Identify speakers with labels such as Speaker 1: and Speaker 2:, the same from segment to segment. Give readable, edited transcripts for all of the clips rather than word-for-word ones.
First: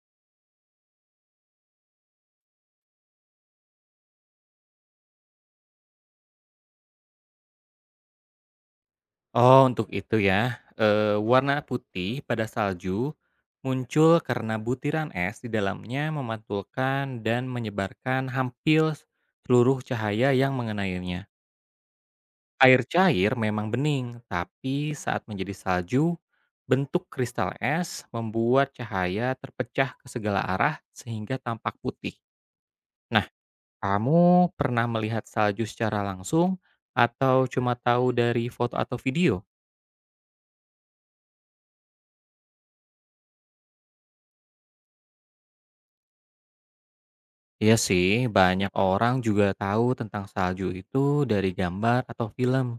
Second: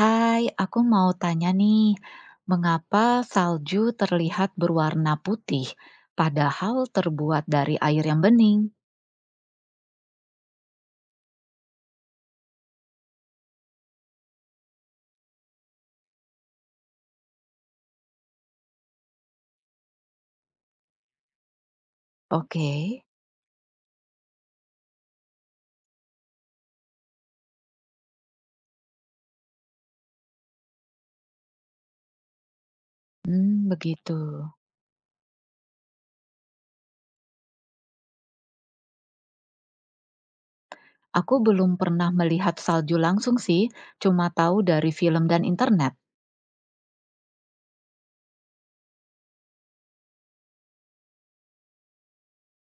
Speaker 1: Hai, aku mau tanya nih, mengapa salju terlihat berwarna putih, padahal terbuat dari air yang bening?
Speaker 2: Oh, untuk itu ya. Warna putih pada salju muncul karena butiran es di dalamnya memantulkan dan menyebarkan hampir seluruh cahaya yang mengenainya.
Speaker 1: Oke,
Speaker 2: Air cair memang bening, tapi saat menjadi salju, bentuk kristal es membuat cahaya terpecah ke segala arah sehingga tampak putih. Nah,
Speaker 1: hmm, begitu.
Speaker 2: kamu pernah melihat salju secara langsung atau cuma tahu dari foto atau video?
Speaker 1: Aku belum pernah melihat salju langsung sih, cuma tahu dari film dan internet.
Speaker 2: Iya sih, banyak orang juga tahu tentang salju itu dari gambar atau film.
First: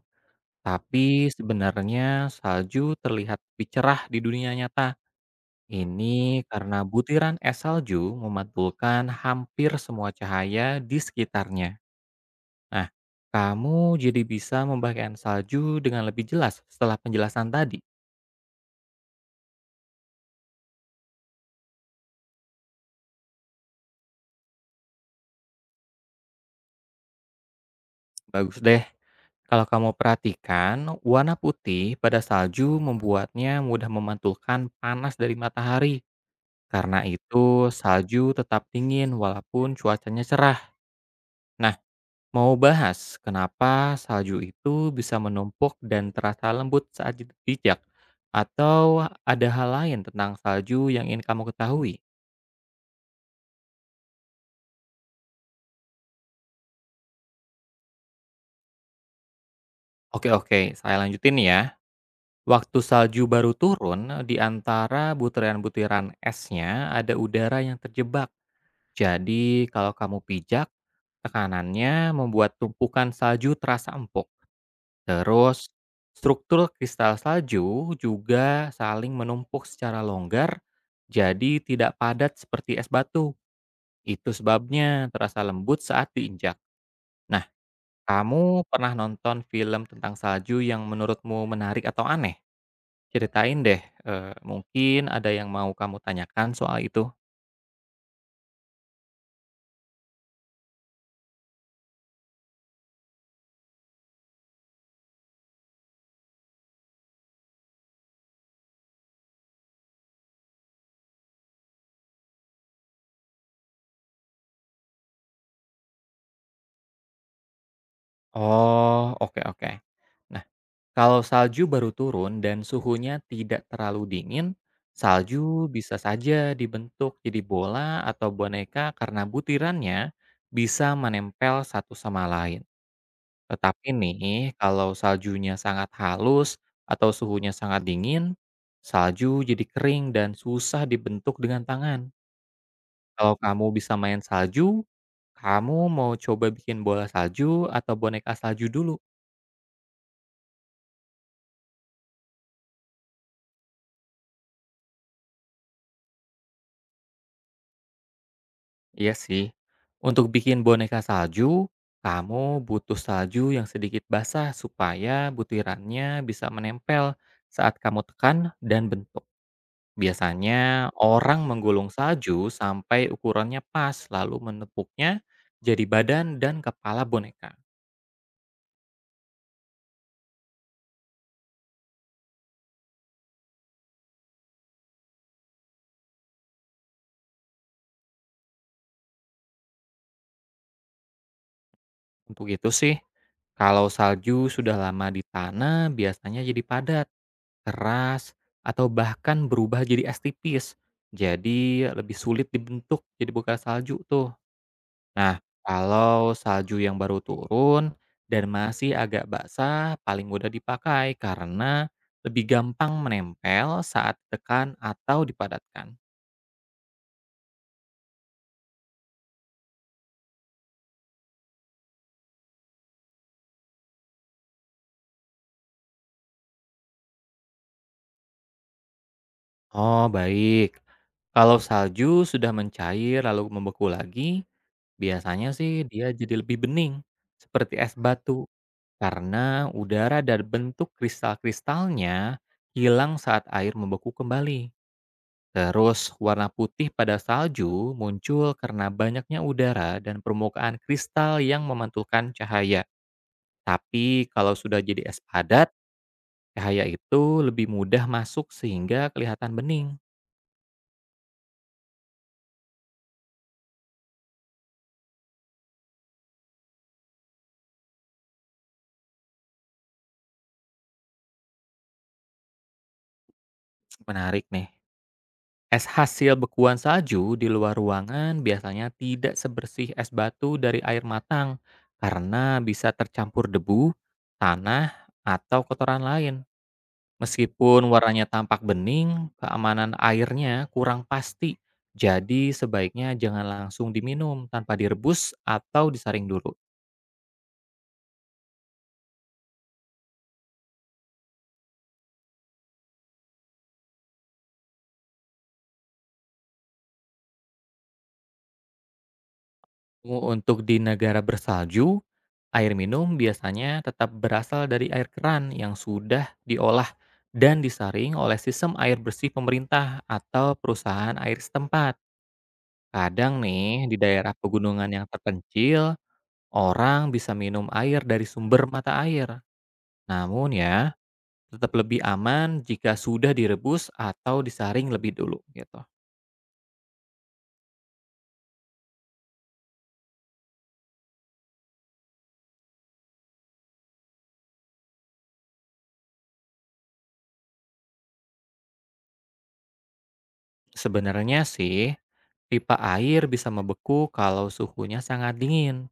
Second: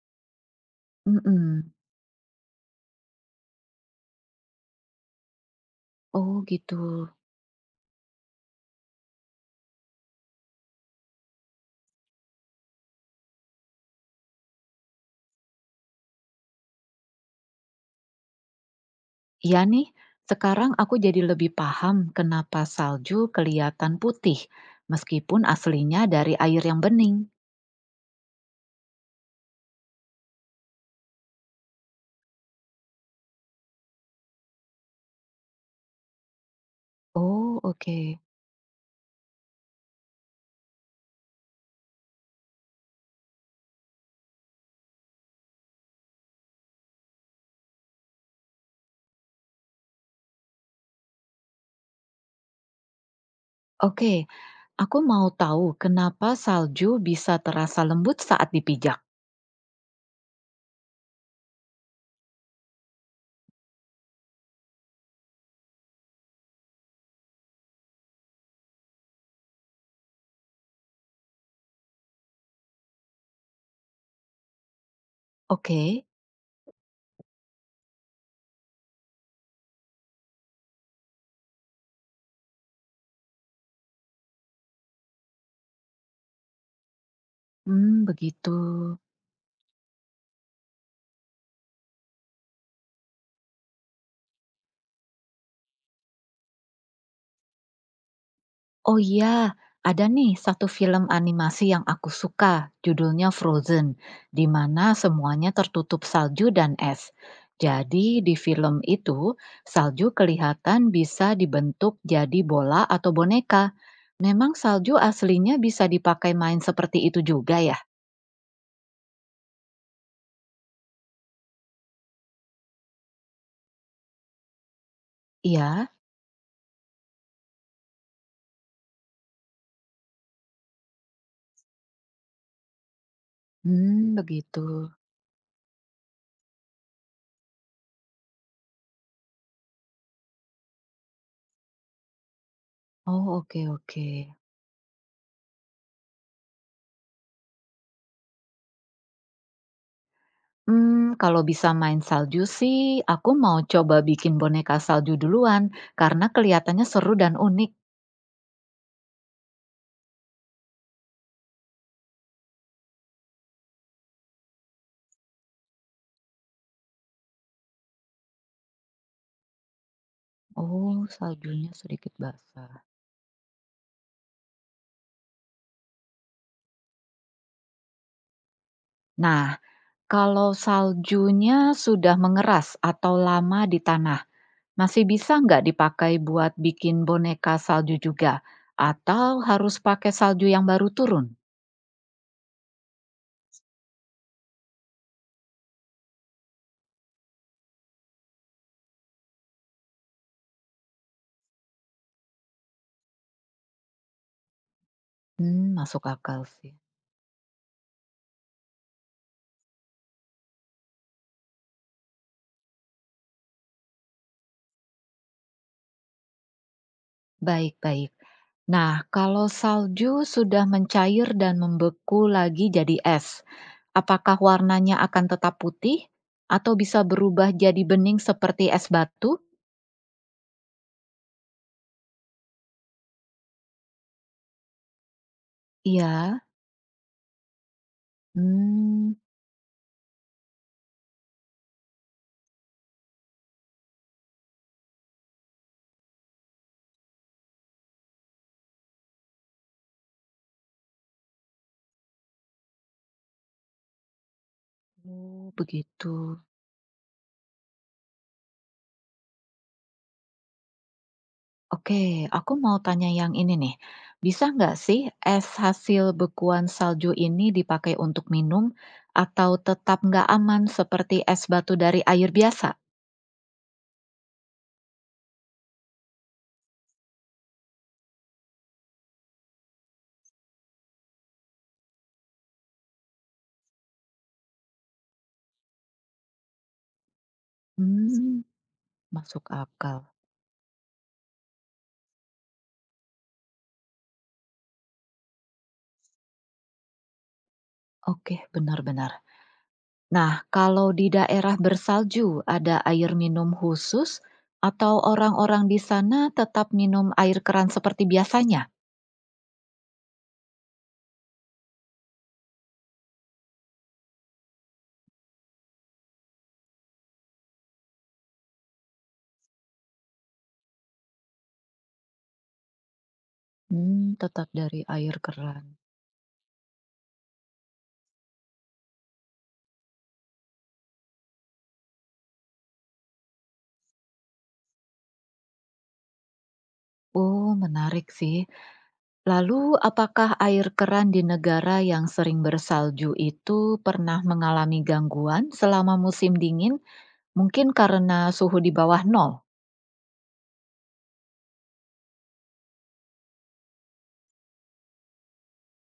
Speaker 2: Tapi
Speaker 1: Mm-mm.
Speaker 2: sebenarnya salju terlihat lebih cerah di dunia nyata.
Speaker 1: Oh
Speaker 2: Ini
Speaker 1: gitu.
Speaker 2: karena butiran es salju memantulkan hampir semua cahaya di sekitarnya. Nah, kamu jadi bisa membayangkan salju dengan lebih jelas setelah penjelasan tadi.
Speaker 1: Iya nih, sekarang aku jadi lebih paham kenapa salju kelihatan putih, meskipun aslinya dari air yang bening.
Speaker 2: Bagus deh. Kalau kamu perhatikan, warna putih pada salju membuatnya mudah memantulkan panas dari matahari. Karena itu,
Speaker 1: Oh, oke.
Speaker 2: salju tetap dingin walaupun cuacanya cerah. Nah, mau bahas kenapa salju itu bisa menumpuk dan terasa lembut saat dipijak? Atau ada hal lain tentang salju yang ingin kamu ketahui?
Speaker 1: Oke, aku mau tahu kenapa salju bisa terasa lembut saat dipijak.
Speaker 2: Oke, oke, saya lanjutin ya. Waktu salju baru turun, di antara butiran-butiran esnya ada udara yang terjebak. Jadi, kalau kamu pijak, tekanannya membuat tumpukan salju terasa empuk. Terus,
Speaker 1: Oke,
Speaker 2: struktur kristal salju juga saling menumpuk secara longgar, jadi tidak padat seperti es batu. Itu sebabnya terasa lembut saat diinjak. Nah,
Speaker 1: hmm,
Speaker 2: kamu
Speaker 1: begitu.
Speaker 2: pernah nonton film tentang salju yang menurutmu menarik atau aneh? Ceritain deh, eh, mungkin ada yang mau kamu tanyakan soal itu.
Speaker 1: Oh iya, ada nih satu film animasi yang aku suka, judulnya Frozen, di mana semuanya tertutup salju dan es. Jadi di film itu, salju kelihatan bisa dibentuk jadi bola atau boneka. Memang salju aslinya bisa dipakai main seperti itu juga ya?
Speaker 2: Oh, oke oke. Nah, kalau salju baru turun dan suhunya tidak terlalu dingin, salju
Speaker 1: Iya.
Speaker 2: bisa saja dibentuk jadi bola atau boneka karena butirannya bisa menempel satu sama lain. Tetapi
Speaker 1: Hmm,
Speaker 2: nih,
Speaker 1: begitu.
Speaker 2: kalau saljunya sangat halus atau suhunya sangat dingin, salju jadi kering dan susah dibentuk dengan tangan.
Speaker 1: Oh,
Speaker 2: Kalau
Speaker 1: oke
Speaker 2: kamu bisa
Speaker 1: oke.
Speaker 2: main salju, kamu mau coba bikin bola salju atau boneka salju dulu?
Speaker 1: Mmm, kalau bisa main salju sih, aku mau coba bikin boneka salju duluan, karena kelihatannya seru dan unik.
Speaker 2: Iya sih. Untuk bikin boneka salju, kamu butuh salju yang sedikit basah supaya butirannya bisa menempel saat kamu tekan dan bentuk. Biasanya
Speaker 1: Oh,
Speaker 2: orang
Speaker 1: saljunya
Speaker 2: menggulung
Speaker 1: sedikit
Speaker 2: salju
Speaker 1: basah.
Speaker 2: sampai ukurannya pas lalu menepuknya jadi badan dan kepala boneka.
Speaker 1: Nah, kalau saljunya sudah mengeras atau lama di tanah, masih bisa nggak dipakai buat bikin boneka salju juga? Atau harus pakai salju yang baru turun?
Speaker 2: Untuk itu sih, kalau salju sudah lama di tanah biasanya jadi padat, keras, atau bahkan berubah jadi es tipis. Jadi lebih sulit dibentuk jadi bukan salju tuh. Nah,
Speaker 1: Mmm, masuk
Speaker 2: kalau
Speaker 1: akal sih.
Speaker 2: salju yang baru turun dan masih agak basah paling mudah dipakai karena lebih gampang menempel saat tekan atau dipadatkan.
Speaker 1: Baik baik. Nah, kalau salju sudah mencair dan membeku lagi jadi es, apakah warnanya akan tetap putih atau bisa berubah jadi bening seperti es batu?
Speaker 2: Oh, baik. Kalau salju sudah mencair lalu membeku lagi, biasanya sih dia
Speaker 1: Iya.
Speaker 2: jadi lebih bening, seperti es batu.
Speaker 1: Hmm,
Speaker 2: Karena udara dan bentuk kristal-kristalnya hilang saat air membeku kembali. Terus warna putih pada salju muncul karena banyaknya udara dan permukaan kristal yang memantulkan cahaya. Tapi kalau sudah jadi es
Speaker 1: oh,
Speaker 2: padat,
Speaker 1: begitu.
Speaker 2: cahaya itu lebih mudah masuk sehingga kelihatan bening.
Speaker 1: Oke, aku mau tanya yang ini nih. Bisa nggak sih es hasil bekuan salju ini dipakai untuk minum atau tetap nggak aman seperti es batu dari air biasa?
Speaker 2: Menarik nih. Es hasil bekuan salju di luar ruangan biasanya tidak sebersih es batu dari air matang karena bisa tercampur debu, tanah, atau kotoran lain. Meskipun warnanya
Speaker 1: Hmm,
Speaker 2: tampak bening,
Speaker 1: masuk
Speaker 2: keamanan
Speaker 1: akal.
Speaker 2: airnya kurang pasti. Jadi sebaiknya jangan langsung diminum tanpa direbus atau disaring dulu.
Speaker 1: Oke, benar-benar. Nah, kalau di daerah bersalju ada air minum khusus atau orang-orang di sana tetap minum air keran seperti biasanya?
Speaker 2: Untuk di negara bersalju, air minum biasanya tetap berasal dari air keran yang sudah diolah dan disaring oleh sistem air bersih pemerintah atau perusahaan air setempat. Kadang nih, di
Speaker 1: Hmm,
Speaker 2: daerah
Speaker 1: tetap dari
Speaker 2: pegunungan yang
Speaker 1: air keran.
Speaker 2: terpencil, orang bisa minum air dari sumber mata air. Namun ya, tetap lebih aman jika sudah direbus atau disaring lebih dulu gitu.
Speaker 1: Oh, menarik sih. Lalu, apakah air keran di negara yang sering bersalju itu pernah mengalami gangguan selama musim dingin? Mungkin karena suhu di bawah nol.
Speaker 2: Sebenarnya sih, pipa air bisa membeku kalau suhunya sangat dingin.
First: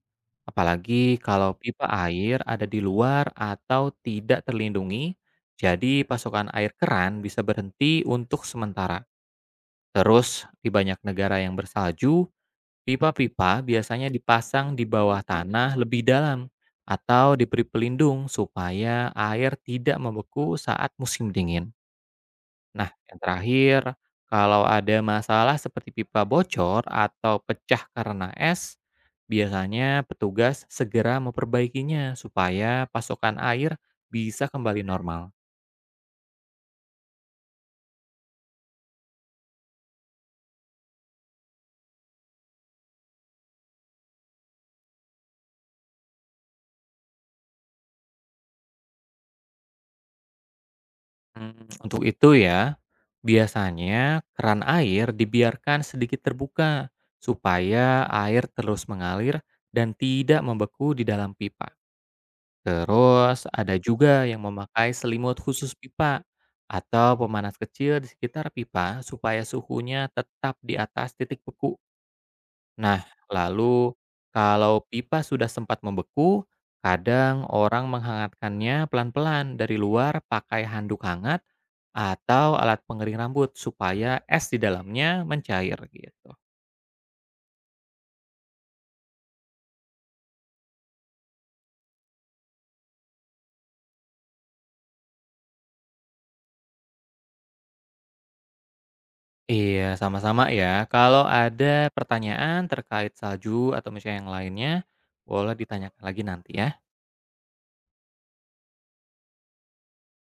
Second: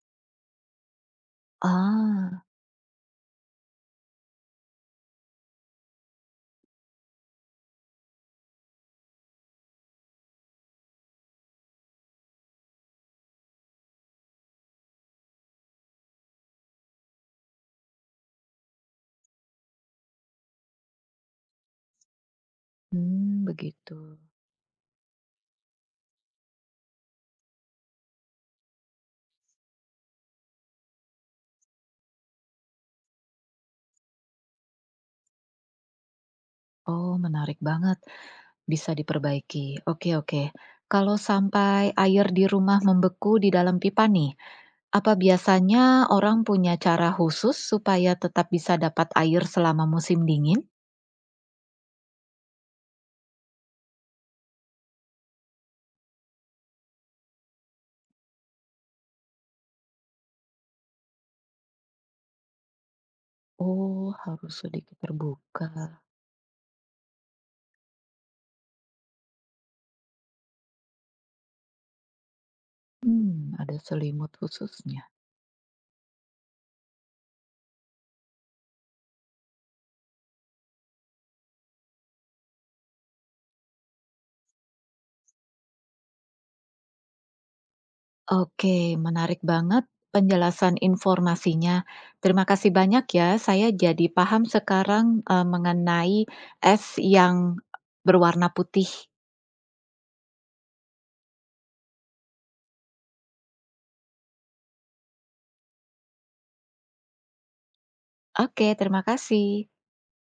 Speaker 2: Apalagi kalau pipa air
Speaker 1: Ah,
Speaker 2: ada di luar atau tidak terlindungi, jadi pasokan air keran bisa berhenti untuk sementara. Terus, di banyak negara yang bersalju, pipa-pipa biasanya dipasang di bawah tanah lebih dalam atau diberi pelindung supaya air tidak membeku saat musim dingin. Nah, yang
Speaker 1: hmm,
Speaker 2: terakhir,
Speaker 1: begitu.
Speaker 2: kalau ada masalah seperti pipa bocor atau pecah karena es, biasanya petugas segera memperbaikinya supaya pasokan air bisa kembali normal.
Speaker 1: Oh, menarik banget. Bisa diperbaiki. Oke oke. Kalau sampai air di rumah membeku di dalam pipa nih, apa biasanya orang punya cara khusus supaya tetap bisa dapat air selama musim dingin?
Speaker 2: Hmm, untuk itu ya, biasanya keran air dibiarkan sedikit terbuka supaya air terus mengalir dan tidak membeku di dalam pipa. Terus ada
Speaker 1: Oh,
Speaker 2: juga yang
Speaker 1: harus
Speaker 2: memakai
Speaker 1: sedikit
Speaker 2: selimut
Speaker 1: terbuka.
Speaker 2: khusus pipa atau pemanas kecil di sekitar pipa supaya suhunya tetap di atas titik beku. Nah,
Speaker 1: Hmm, ada
Speaker 2: lalu
Speaker 1: selimut
Speaker 2: kalau
Speaker 1: khususnya.
Speaker 2: pipa sudah sempat membeku, kadang orang menghangatkannya pelan-pelan dari luar pakai handuk hangat atau alat pengering rambut supaya es di dalamnya mencair gitu.
Speaker 1: Oke, menarik banget penjelasan informasinya. Terima kasih banyak ya. Saya jadi paham sekarang mengenai es yang berwarna putih.
Speaker 2: Iya, sama-sama ya. Kalau ada pertanyaan terkait salju atau misalnya yang lainnya, boleh ditanyakan lagi nanti ya.
Speaker 1: Oke, terima kasih.